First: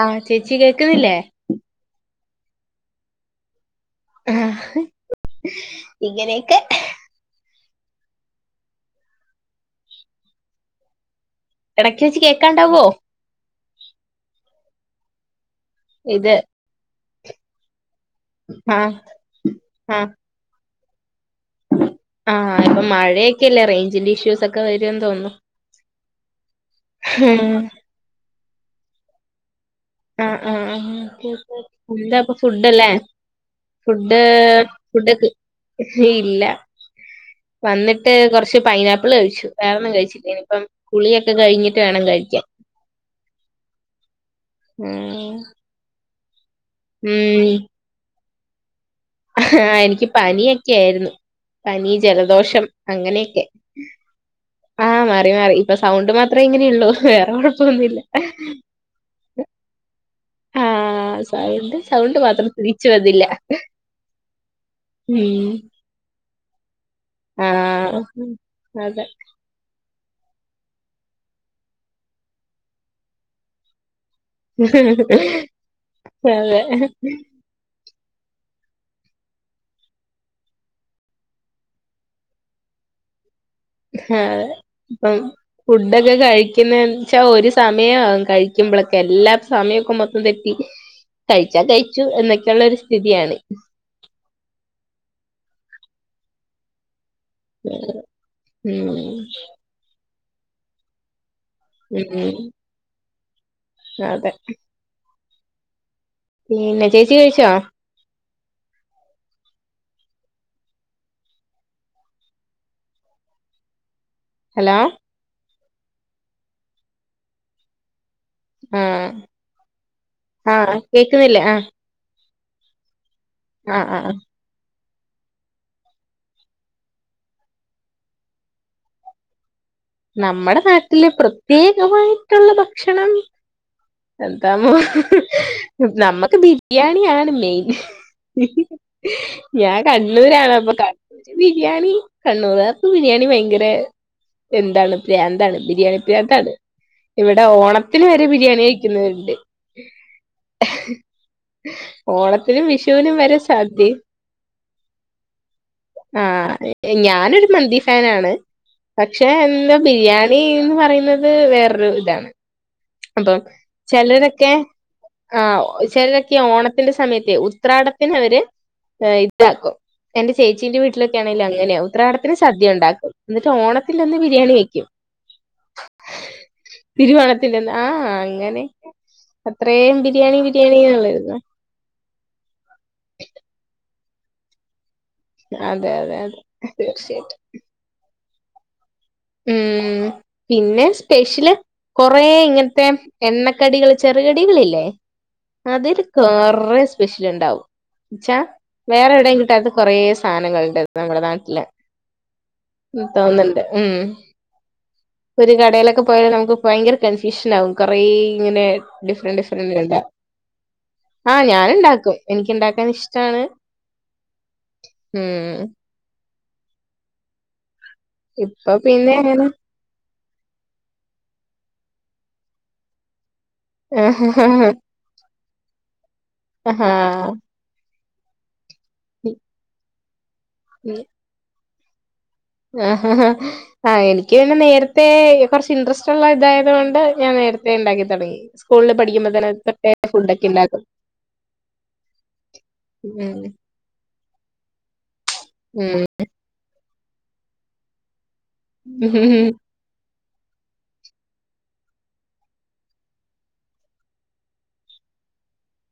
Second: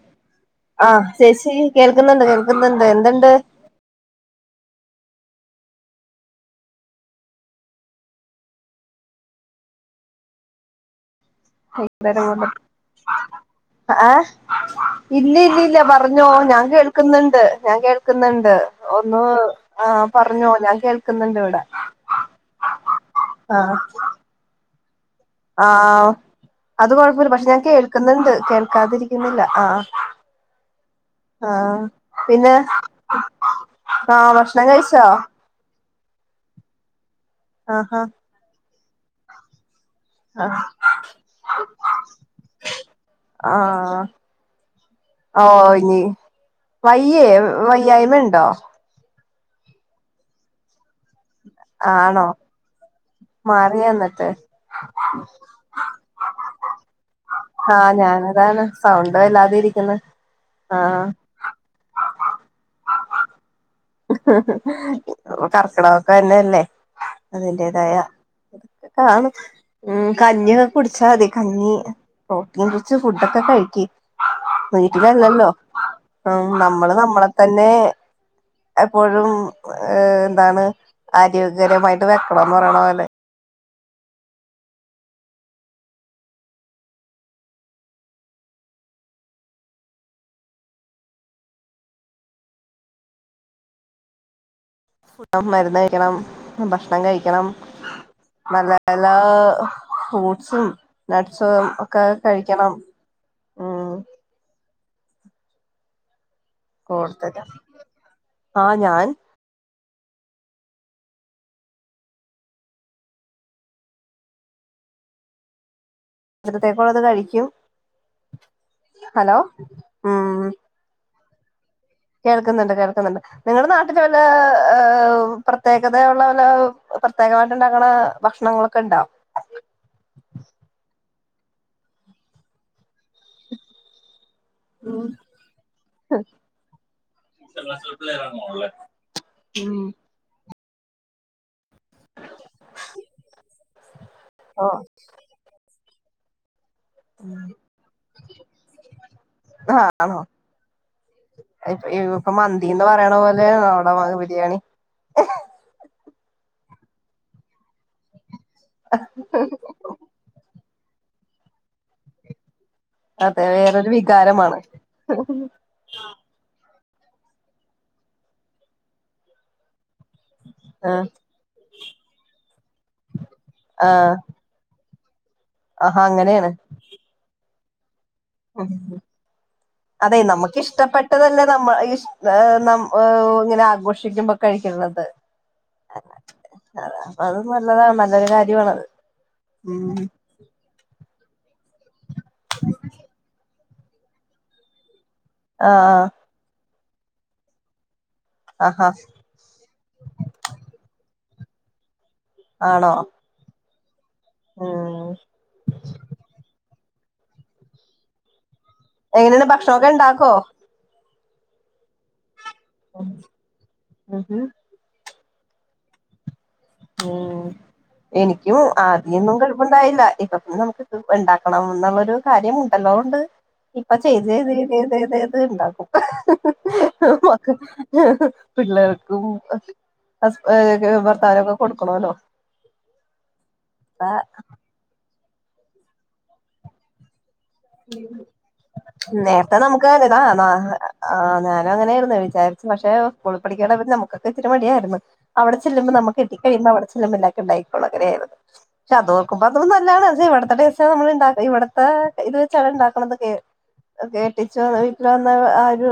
ആഹ് ചേച്ചി ആ കേക്കുന്നില്ലേ ചേച്ചി കേൾക്കുന്നുണ്ടോ ക്ക് ന്നുണ്ട് എന്തുണ്ട് ആ ഇങ്ങനെയൊക്കെ ഇടക്ക് ത വെച്ച് ആ കേക്കാണ്ടാവോ ആഹ [unintelligible] ഇല്ല ഇല്ല ഇല്ല പറഞ്ഞോ ഇത് ഞാൻ കേൾക്കുന്നുണ്ട് ഞാൻ കേൾ ണ്ട് ആഹ് ഒന്ന് പറഞ്ഞോ ഞാൻ കേ ആഹ ഇപ്പൊ മഴയൊക്കെല്ലേ റേഞ്ചിന്റെ ഇഷ്യൂസ് ഒക്കെ വ ആഹ അത് കൊഴപ്പമില്ല പക്ഷെ ഉം ഞാൻ കേൾക്കുന്നുണ്ട് കേൾക്കാതിരിക്കുന്നില്ല ആ ആഹ ആ എന്താപ്പ പിന്നെ ഫുഡ്ല്ലേ ഫുഡ് ആഹ് ഭക്ഷണം കഴിച്ചോ ഫുഡക്ക് ഇല്ല ആഹാ വന്നിട്ട് കുറച്ച് പൈനാപ്പിൾ കഴിച്ചു കഴിച്ചിട്ടനി ആഹ് ഇപ്പം കുളിയൊക്കെ കഴിഞ്ഞിട്ട് വേണം കഴിക്കാൻ ആഹ ഉം ഓ വയ്യേ വയ്യായ്മ ഉണ്ടോ ആ എനിക്ക് പനിയോക്കെ ആയിരുന്നു പനി ആണോ ജലദോഷം അങ്ങനെ മാറിയോ എന്നിട്ട് ആ മാറി മാറി ഇപ്പൊ സൗണ്ട് മാത്രേ ഇങ്ങനെയള്ളൂ വേറെ ആഹ കുഴപ്പൊന്നുമില്ല ഞാന് അതാണ് സൗണ്ട് വല്ലാതെ ഇരിക്കുന്ന ആഹ സൗണ്ട് സൗണ്ട് മാത്രം തിരിച്ച് വന്നില്ല ഉം കർക്കിടമൊക്കെ തന്നെയല്ലേ അതിന്റെതായ ആഹ് ഇതൊക്കെ അതെ കാണും ഉം കഞ്ഞിയോക്കെ കുടിച്ചാൽ മതി കഞ്ഞി പ്രോട്ടീൻ കുടിച്ച് ഫുഡൊക്കെ കഴുകി വീട്ടിലല്ലല്ലോ ഉഉം അതെ നമ്മള് നമ്മളെ തന്നെ എപ്പോഴും എന്താണ് ആരോഗ്യകരമായിട്ട് വെക്കണന്ന് പറയണ പോലെ ആ ഇപ്പം ഫുഡൊക്കെ കഴിക്കുന്നച്ചാൽ ഒരു സമയും ആവും കഴിക്കുമ്പ മ്പളൊക്കെ എല്ലാ സമയമൊക്കെ മൊത്തം തെറ്റി കഴിച്ചാ കഴിച്ചു എന്നൊക്കെയുള്ള ഒരു സ്ഥിതിയാണ് മരുന്ന് കഴിക്കണം ഭക്ഷണം കഴിക്കണം ണം ഉം നല്ലല്ല ഫ്രൂട്സും സും ഒക്കെ ഉം കഴിക്കണം ഉം അതെ പിന്നെ ചേച്ചി കഴിച്ചാ ആഹ ഞാൻ ഹലോ ഉച്ചക്കത്തെക്കുള്ളത് കഴിക്കും ആഹ ഹലോ ഉം ആഹ കേക്കുന്നില്ലേ ആഹ കേൾക്കുന്നുണ്ട് കേൾക്കുന്നുണ്ട് നിങ്ങളുടെ നാട്ടില് ആഹ് വല്ല ഹ പ്രത്യേകതയുള്ള പോല പ്രത്യേകമായിട്ട് ഇണ്ടാക്കണ ഭക്ഷണങ്ങളൊക്കെ ഇണ്ടാവും നമ്മുടെ നാട്ടില പ്രത്യേകമായിട്ടുള്ള ഭക്ഷണം എന്താമോ നമ്മുക്ക് ബിരിയാണിയാണ് മെയിൻ ഉം ഞാൻ കണ്ണൂരാണ് അപ്പൊ കണ്ണൂർ ബിരിയാണി കണ്ണൂരാർക്ക് ബിരിയാണി ഭയങ്കര ഓഹ് എന്താണ് പ്രാന്താണ് ബിരിയാണി പ്രാന്താണ് ഇവിടെ ഓണത്തിന് വരെ ബിരിയാണി കഴിക്കുന്നവരുണ്ട് ആഹ് ആണോ ഇപ്പൊ ഓണത്തിനും മന്തിന്ന് പറയണ വിഷുവിനും വരെ പോലെ സദ്യ അവിടെ ബിരിയാണി ആഹ ഞാനൊരു മന്തി ഫാനാണ് പക്ഷെ എന്താ ബിരിയാണി എന്ന് പറയുന്നത് വേറൊരു ഇതാണ് അപ്പം അതെ വേറൊരു ചിലരൊക്കെ വികാരമാണ് ആ ചിലരൊക്കെ ഓണ ത്തിന്റെ സമയത്തെ ഉത്രാടത്തിന് അവര് ഇതാക്കും എന്റെ ചേച്ചീന്റെ ആഹ് വീട്ടിലൊക്കെ ആണെങ്കിലും അങ്ങനെവും ഉത്രാടത്തിന് സദ്യ ഉണ്ടാക്കും. എന്നട്ട് ഓണ [unintelligible] തിൽ ആഹ് അന്ന് ബിരിയാണി വെക്ക്യും. ആഹാ അങ്ങനെണ്. [unintelligible] തില്ലല്ലോ ആ അങ്ങനെ അത്രയും അതെ ബിരിയാണി നമ്മക്ക് ബിരിയാണി എന്നുള്ളായിരുന്നു ഇഷ്ടപ്പെട്ടതല്ലെ നമ്മൾ ഇഷ് നമ് ഇങ്ങനെ ആഘോഷി ക്ഷിക്കുമ്പോ കഴിക്ണത് അത്. അതെ അതെ അതെ അതാണ് അപ്പ തീർച്ചയായിട്ടും അത് നല്ലതാണ് നല്ലൊരു കാര് [unintelligible] മ് പിന്നെ സ്പെഷ്യല് കൊറെ ഇങ്ങൻത്തെ എണ്ണ കടികൾ ചെറുകടികളല്ലേ അതില് ആഹ് കെറെ സ്പെഷ്യലുണ്ടാവും ഉച്ചാ ആഹാ വേറെ എവിടെയും കിട്ടാത്ത കൊറെ സാധനങ്ങൾണ്ട് നമ്മുടെ നാട്ടില് ആണോ തോന്നുന്നുണ്ട് ഉം ഉം ഒരു കടയിലൊക്കെ പോയാല് നമുക്ക് ഭയങ്കര കൺഫ്യൂഷൻ ആകും കൊറെ ഇങ്ങനെ ഡിഫറന്റ് എങ്ങനെയാണ് ഡിഫറെന്റ് ഭക്ഷണൊക്കെ കണ്ടാ ഇണ്ടാക്കോ ആ ഞാന് ഇണ്ടാക്കും എനിക്ക് ഇണ്ടാക്കാൻ ഇഷ്ടാണ് ഉം ഉം ഉം എനിക്കും ഇപ്പൊ പിന്നെ ആദ്യംഒന്നും അങ്ങനെ കൊഴപ്പുണ്ടായില്ല അത് നമുക്ക് ഇത് ഉണ്ടാക്കണം എന്നുള്ളൊരു കാര്യമുണ്ടല്ലോണ്ട് ഇപ്പൊ ചെയ്ത് ചെയത്ത് ത് ത് ഏത് ഇണ്ടാക്കും ആഹാ പിള്ളേർക്കും ഭർത്താവും ഒക്കെ കൊടുക്കണല്ലോ ആ എനിക്ക് പിന്നെ നേരത്തെ കുറച്ച് ഇൻട്രസ്റ്റ് ഉള്ള ഇതായതു കൊണ്ട് ഞാൻ നേരി നേർത്തേ നമുക്ക് തൊട്ടേ ഞഞഞാന ഫുഡൊക്കെ ഉണ്ടാക്കും ഞാനങ്ങനെയ്ർന്നു വിചാരി പക്ഷെ ഉം കൂലിപ്പണിക്കാരനായ ന്നെ നമുക്ക് ഒത്തിരി മടിയായിരുന്നു അവിടെ ചെല്ലുമ്പോ ഉം നമുക്ക് കെട്ടികഴിയുമ്പോ അവിടെ ചെല്ലുമ്പോ ഇല്ലത്തണ്ടാകി കോള്ളങ്ങനെയായിരുന്നു അതോഓർക്കുമ്പോ തും നല്ലാണ് അ ഇവിട [unintelligible] ഇവിടത്തെ ഇത് വെച്ച അണ് ഉണ്ടാക്കണ എന്നൊക്കെ. കെട്ടിച്ചു ഇപ്പ വന്ന ആ ഒരു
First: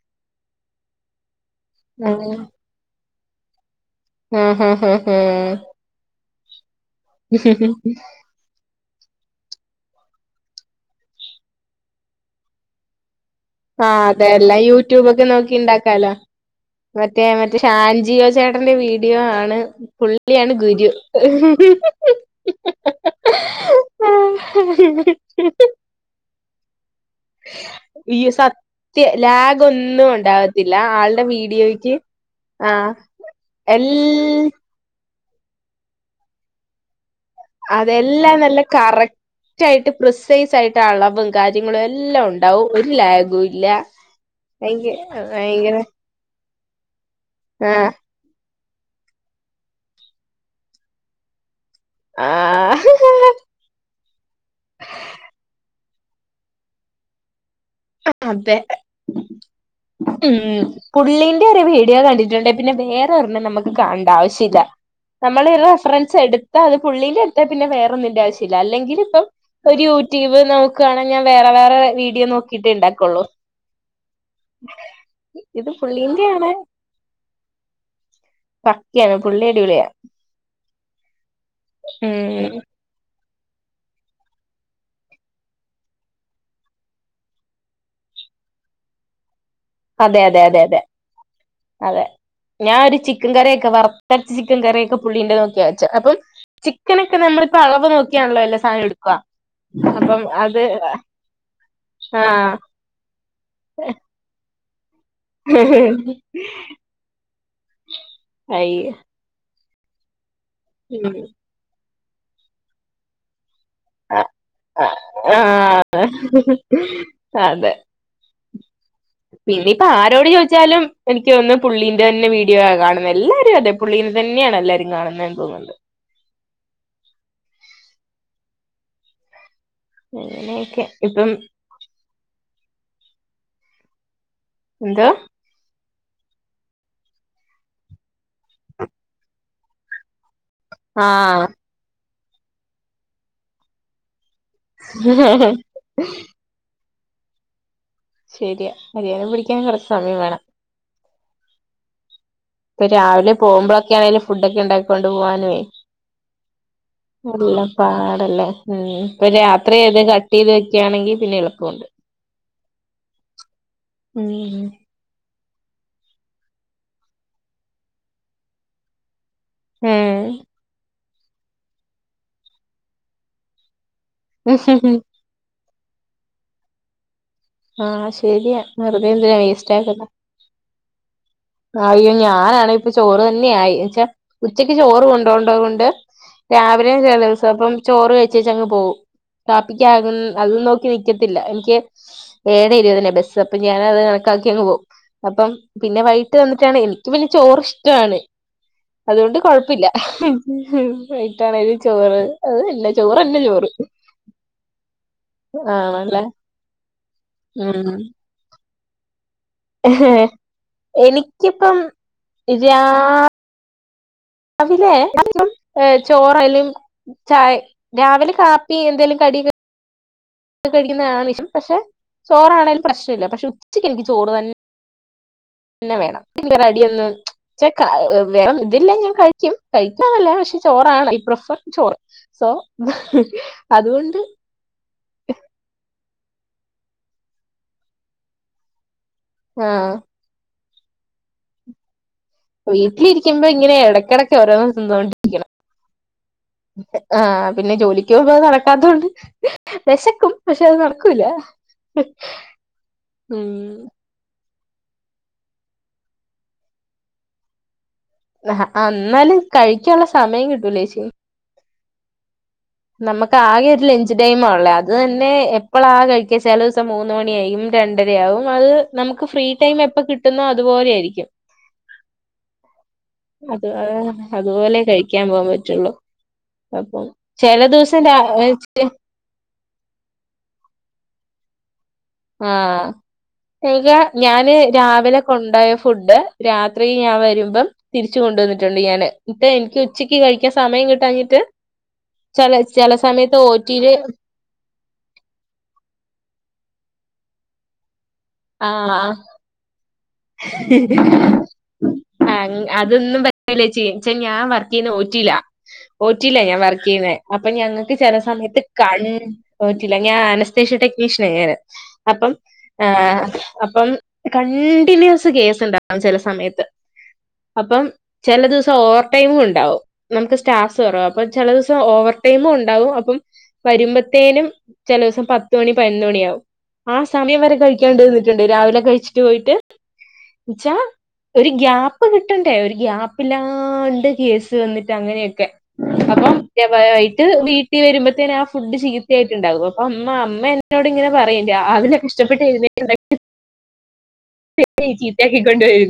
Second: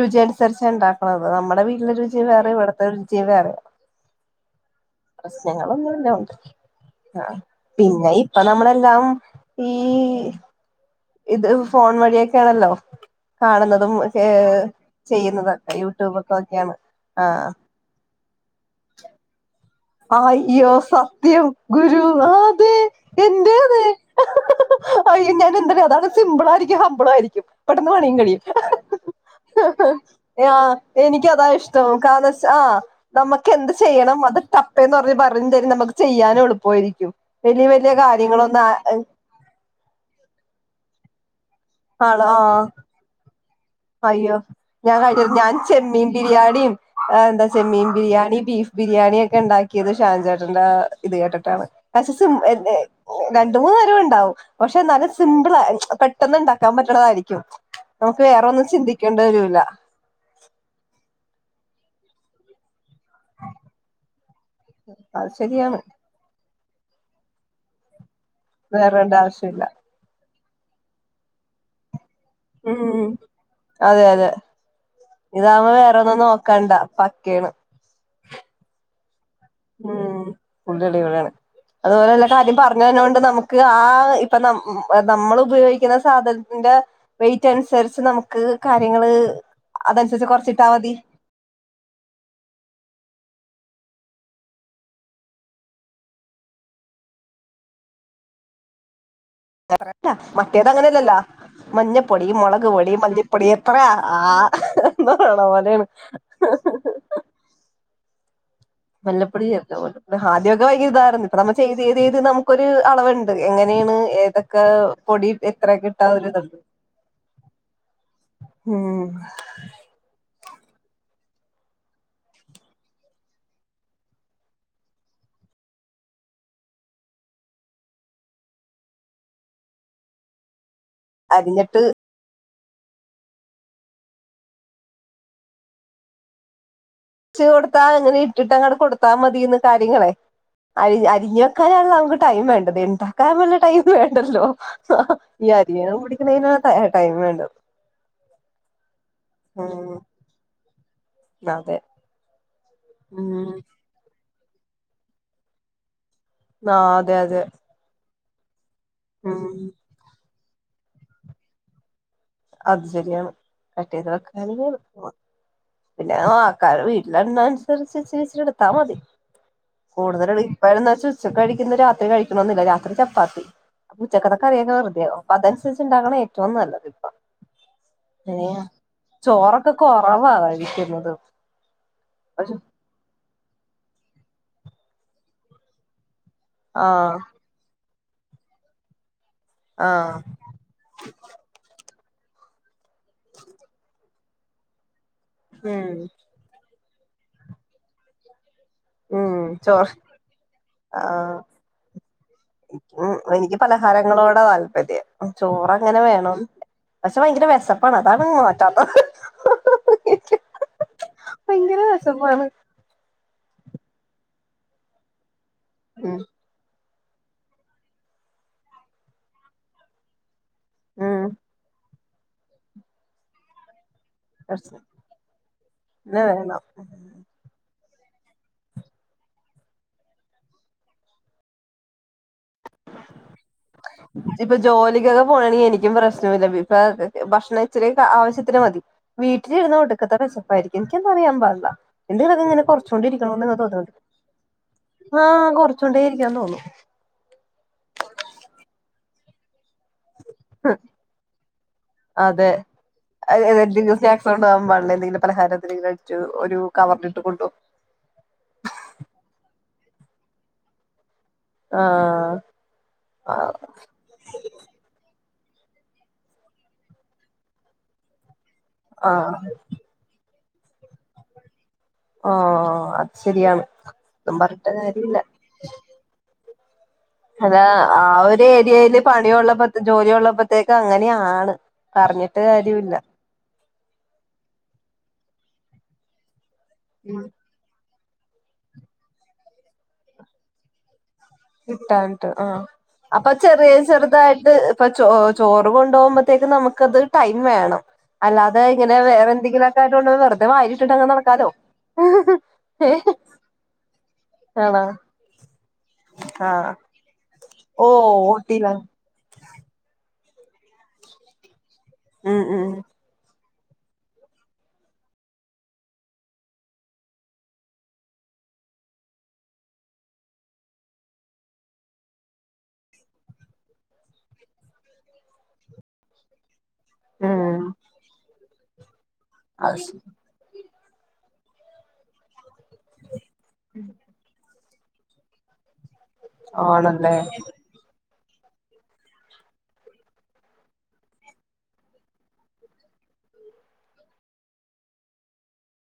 രുചി അനുസരിച്ച ഉണ്ടാക്കുന്നത്. നമ്മ മ്മളെ വീട്ടിലെ ആ രുചി വേറെ ഇവിടത്തെ രുചി വേറെ ആ ആ പ്രശ്നങ്ങളൊന്നുല്ല അതോണ്ട്. ആഹ് പിന്നെ ഇപ്പ നമ്മളെല്ലാം ഈ ഇത് ഫോൺ വഴിയൊക്കെയാണല്ല? ആ കാണുന്നതും ഒക്കെ അതെല്ലാം യൂട്യൂബൊക്കെ നോക്കി ചെയ്യുന്നതൊക്കെ ഉണ്ടാക്കാലോ യൂട്യൂബഒക്കെ ഒക്കെയാണ്. മറ്റേ മറ്റേ ഷാൻജിയോ ചേട്ടന്റെ വീഡിയോ ആണ്. പുള്ളിയാണ് അയ്യോ ഗുരു സത്യം ഗുരു അ അതെ എന്റെഅതെ അയ്യോ ഞാൻ [unintelligible] സിമ്പിളും ആയിരിക്ക്യും ഹംമ്പ്ളും ആയിരിക്ക്യും പെട്ടന്ന് പണിയും ഈ കയ്യും. സത്യ ലാഗ് ഒന്നും ആ ഉണ്ടാവത്തില്ല ആളുടെ എനിക്ക്താ ഇഷ്ടം വീഡിയോയ്ക്ക് കാരണ ആ നമ്മക്ക് എന്ത് എൽ ചെയ്യ ചെയ്യണം അത് ട്ടപ്പെന്ന് പറയും തരും നമുക്ക് ചെയ്യാനും എളുപ്പമായിരിക്ക്യും. അതെല്ലാം നല്ല കറക്റ്റ് ആയിട്ട് പ്രിസൈസ് ആയിട്ട് അളവ് കാര്യങ്ങളും ആള് എല്ലാം ആഹ് ഉണ്ടാവും ഒരു ലാഗ്വും ഇല്ല അയ്യോ ഭയ്ക്ക ഞാൻ ഭയ്ങ്കര അഎന്താ ചെമ്മീൻ ബിരിയാണി ബീഫ് ബിരിയാണി ഒക്കെ ഇണ്ടാക്കിയത് ഷാൻചാട്ടന്റെ ഇത് കേട്ടിട്ടാണ്. പക്ഷേ ആ സിം രണ്ട്, മൂന്നു നേരം ഇ ണ്ടാവും പക്ഷെ നല്ല സിമ്പ്ള പെട്ടെന്ന് ഇണ്ടാക്കാൻ പറ്റണതായിരിക്കും. നമുക്ക് വേറെ ഒന്ന് മ് പുള്ളിന്റെ ഒരു വീഡിയോ കണ്ടിട്ടുണ്ട് പിന്നെ വേ [unintelligible] നമുക്ക് കാണ്ട ആവശ്യ ഇല്ല അത് നമ്മള് ശരിയാണ് റഫറൻസ് എട് ന്തലും പുള്ളി ൻ്റെടുത്താ പിന്നെ വേറൊന്നി ന്റെ ആവശ്യല്ല. അല്ലെങ്കിൽ വേറെണ്ട ഇപ്പം ആവശ്യമില്ല ഒരു യൂട്യൂബ് നമുക്ക് കാണൻ ഞാൻ വേറെ വേറെ വീഡിയോ നോക്കിട്ടെ ഉം ഇണ്ടാക്കൊള്ളൂ. അതെ അതെ ഇത് ഇതാവുമ്പോ വേറെ ഒന്നും നോക്കണ്ടാ പക്കേണ്. പ ഉം പുള്ളിവിടേണ് അതുപോലെ എല്ല ഉം കാര്യം പറഞ്ഞെര്ണോണ്ട് നമുക്ക് ക്ക് ആ ഇപ്പ നമ്മൾ ഉപയോഗിക്കുന്ന സാധനത്തിന്റെ വെയ്റ്റ് അനുസരിച്ച് നമുക്ക് കാര്യങ്ങള് അതെ അതനുസരിച്ച് അതെ അതെ കൊറച്ചിട്ടാ അതെ മതി അതെ ഞാൻ ഒരു ചിക്കൻ കറിയൊക്കെ വറുത്തടച്ച ചിക്കൻ കറിയൊക്കെ പുള്ളിണ്ട നോക്കിയച്ച അപ്പൊ ചിക്കനൊക്കെ നമ്മളിപ്പോൊ അളവ് നോക്കിയാണല്ലോ എല്ലാ സാധനം എടുക്കുക അപ്പം അത് മട്ടേത് അങ്ങനെയല്ലല്ലാ മഞ്ഞപ്പൊടി ആഹ് മുളക് പൊടി മല്ലഞ്ഞപ്പൊടി എത്ര ആ ന്തറണ വോണ് അയ്യേ മല്ലപ്പൊടി ചല്ലല്ല ഹാദ്യമൊക്കെ വൈകി ഉം ഇതായി ഇപ്പ നമ്മ ചെയ്ത്്ത്ഴ്തി നമുൊരു അളവുണ്ട് എങ്ങനെയാണ് ഏതൊക്കെ പൊടി എത്ര കിട്ടാൊ ഒരുതുണ്ട് പിന്നെപ്പ ആരോട് ചോദിച്ചു വാലും എനിക്ക് ഒന്ന് പുള്ളീന്റെ തന്നെ വീഡിയോ ആ കാണുന്ന എല്ലാവാരും അതെ പുള്ളീെ തന്നെയാണ് എല്ലാവരും കാണുന്നത്തുന്നത് ല്ലേ അ അങ്ങനെ ഓക്കെ അരിഞ്ഞിട്ട് എന്താ പച്ച് കൊടുത്താ അങ്ങനെ ഇട്ടിട്ട് അങ്ങട്ട കൊടുത്താ മതിയന്ന് കാര്യങ്ങളെ അരി അരിഞ്ഞ ആഹ് വക്കാനാണ് നമുക്ക് ടൈം വേണ്ടത് ഉണ്ടാക്കാൻ പോല ടൈം വേണ്ട ഉണ്ടല്ലോ ഈ അരിയ കുടിക്കുന്നാണ് ടൈം വേണ്ടത് ശരിയാ ഹരിയാന പിടിക്കാൻ കൊറച്ച് സമയം വേണം ഇത ഇപ്പൊ രാവിലെ പോകുമ്പോഴൊക്കെ ആണെലും ഫുഡൊക്കെ ഉണ്ടാക്കൊണ്ട് പോവാനുവേ ആഹ അതെ അതെ ല്ലേ ഉ ഇപ്പൊ ഉം രാത്രി ഏത് കട്ട് ചെയ്ത് വെക്കയാണെങ്കി പിന്നെ എളുപ്പമുണ്ട് അത് ശരിയാണ് കട്ട ചെയത് ഉം വെക്കാന പിന്നെ ആൾക്കാർ വീട്ടിലെണ്ണ അനുസരിച്ച് ചിരിച്ച എടുത്താ മതി ഉം കൂടുതൽ ഇപ്പഴന്ന് വെച്ച ഉച്ച കഴിക്കുന്നത് രാത്രി കഴിക്കണെന്നില്ല രാത്രി ചപ്പാത്തി ഉച്ചക്ക കറൊക്കെറുതെും അതനുസരിച്ചണ്ടാക്കണം ഏറ്റവും നല്ലത്പ്പൊ ആഹ ശെരിയാ വെറുതെന്തിനാ ചോറൊക്കെ വേസ്റ്റ് ആക്കല കൊറവാ കഴിക്കുന്നത് അയ്യോ പക്ഷെ ഞാനാാണ് ഇപ്പൊ ചോറ് തന്നെയ ആായി എന്നച്ച ഉച്ചക്ക് ചോറ് കൊണ്ടോണ്ട കൊണ്ട് ആ രാവിലെയ ച ദിവസം അപ്പം ചോറ് കഴിച്ചേച്ച അങ്ങ് പോകവും പ്പിക്ക ആ അത് നോക്കി നിക്കത്തില്ല എനിക്ക് ഏഴ ഇരുപതിനന്നെ ബസ്സ് അപ്പൊ ഞാൻത് ാക്കിയ പോകും അപ്പം ഉം പിന്നെ വൈകിട്ട് വന്നിട്ടാണ് എനിക്ക് പിന്നെ ചോറ് ഇഷ്ടമാണ് അതുകൊണ്ട് ഉം കൊഴപ്പില്ല ചോറ് എ ആഹ് വട്ടണത് ചോറ് അത് എന്ന ചോറ് എന്ന ചോറ് പലഹാരങ്ങളോട് താല്പര്യം ചോറങ്ങനെ ആണല്ലേ വേണം പക്ഷെ ഭയങ്കര വിശപ്പാണ് ഉം അതാണ് മാോറ്റാത്ത എനിക്കിപ്പം ഭയങ്കര വിശപ്പാണ് അവിലെ ഉം ചോറലും ചായ രാവിലെ കാപ്പി എന്തെേലും കട ഉം കഴിക്കുന്നഷം പക്ഷെ ചോറാണേങ്കലും പ്രശ്നമില്ല പക്ഷെ ഉച്ചക്ക് എനിക്ക് ചോറ് തന്നെ പിന്നെ വേണം അടന്ന്െ വേറെം ഇതില്ല ഞാൻ കഴിക്കും കഴിക്കുന്നന്നല്ല പക്ഷെ ചോറാണ് ഐ പ്രിഫർ ചോറ് സോ അതുകൊണ്ട് ഇപ്പൊ ജോലിക്കൊക്കെ പോണണെങ്കിൽ എനിക്കും പ്രശ്നം ഭിലഭി ഭക്ഷണ ഇച്ചിരി ആവ്യത്തിന് മതി വീട്ടിലിരുന്ന് ആഹ് കൊടുക്കത്തെ വെച്ചപ്പായിരിക്കും എിക്കെന്ത വ അബാാ എന്തെങ്കിലൊക്കെ ഇങ്ങനെ കൊറച്ചോൊണ്ടേ വീട്ടിലിരിക്കുമ്പോ ഇരിക്കണന്ന്ങ്ങെ ഇങ്ങനെ തോന്നുന്നുണ്ട് ഇടക്കിടക്ക് ഓരോന്ന് ആഹ് കൊറച്ചോണ്ടേ ഇരിക്കാന്ന് തോന്നു ആഹ പിന്നെ ജോലിക്ക് പോകുമ്പോ അത് നടക്കാത്തോണ്ട് വിശക്കും പക്ഷെ അത് നടക്കൂല ഉ വെള്ളം എന്തെങ്കിലും പലഹാരത്തിെങ്കിലും അു ഒരു കവറി ഇട്ട് കൊണ്ടുപോ ആ എന്നാല കഴിക്കാനുള്ള സമയം കിട്ടൂല ചേച്ചി ആഹ് നമുക്ക് ആഹ് ആകെ ഒരു ലഞ്ച് ടൈംള്ളേ അത് തന്നെ എപ്പള കഴിക്കാ ചില ദിവസം മൂന്ന് മണിയായും രണ്ടരയാവും അത് നമുക്ക് ഫ്രീ ആഹ് ടൈം എപ്പ കി കിട്ടുന്ന അതുപോലെ ആയിരിക്കും ഓ അത് ശെരിയാണ് അത് ഒന്നും പറഞ്ഞിട്ട് അതുപോലെ കാര്യമില്ല കഴിക്കാൻ പോകാൻ പറ്റുള്ളൂ അപ്പം ചെല അതാ ദിവസം ആ രാ ഒരു ഏരിയയില് പണിയള്ളപ്പോ ജോലിയ ഉള്ളപ്പോത്തേക്ക് അങ്ങനെയാണ് പറഞ്ഞിട്ട് ആഹ് കാര്യമില്ല [unintelligible] ഞാന് രാവിലെ കൊണ്ട് പോയ ഫുഡ് രാത്രി ഞാൻ വരുമ്പം തിരിച് കൊണ്ടുവന്നിട്ടണ്ട് ഞാൻ ന്നിട്ട് എനിക്ക് ഉച്ചക്ക് കഴിക്കാൻ സമയം കിട്ടാഞ്ഞി കിട്ടാഞ്ഞിട്ട് ആ അപ്പൊ ചെറിയ ഓറ്റിയില് ചെറുതായിട്ട് ഇപ്പൊ ചോ ചോറ് കൊണ്ടുപോകുമ്പോത്തേക്ക് നമുക്കത് ടൈം വേണം അല്ലാതെ ഇങ്ങനെ ആഹ് വേറെന്തെങ്കിലുംക്കെ ഏഹ് അതൊന്നും പറ്റില്ല ചി ചെയ്യ ഞാൻ വർക്ക് ചെയ്യ ആണോ തോറ്റില്ല ഓറ്റില്ല ഞാൻ ആഹ് വർക്ക് ചെയ്യുന്ന അപ്പൊ ഓ ഞങ്ങക്ക് ചില സമയത്ത് ഓട്ടീല കണ് ഓറ്റില്ല ഞാൻ ഷ ടെക്നീഷ്യൻ ആണ് ഞാൻ അപ്പം ഉം ഉം അപ്പം ക കണ്ടീനുസ് കേസ് ഉണ്ടാവും ചില സമയത്ത് അപ്പം ചില ദിവസം ഓവർ ടൈമും ഉണ്ടാവും നമുക്ക് സ്റ്റാഫ് കുറവ് അപ്പം ചില ദിവസം ഓവർ ടൈം ഉണ്ടാവും അപ്പം വരുമ്പോത്തേനും ചില ദിവസം പത്ത് മണി പതിനൊന്ന് മണിയാവും ആ സമയം ഉം വരെ കഴിക്കാണ്ടിരുന്നിട്ടുണ്ട് രാവിലെ കഴിച്ചിട്ട് പോയിട്ട് അത് ശരി ച്ചാ ഒരു ഗ്യാപ്പ് കിട്ടണ്ടേ ഒരു ഗ്യാപ്പില്ലാണ്ട് കേസ് [unintelligible] അങ്ങനൊക്കെ അപ്പട്ട് ആണല്ലേ വീട്ടിൽ വരു [unintelligible] ആ ഫുഡ് ചീത്തയായിട്ട്ണ്ടാകുന്നു അപ്പൊ അമ്മ അമ്മ എന്നോട് ഇങ്ങനെ പറയും രാവിലെ കഷ്ടപ്പെട്ട് എഴുന്നേറ്റ് ഉണ്ടാക്കിയ [inaudible] [unintelligible] ചിത്താക്കികൊണ്ട്വരും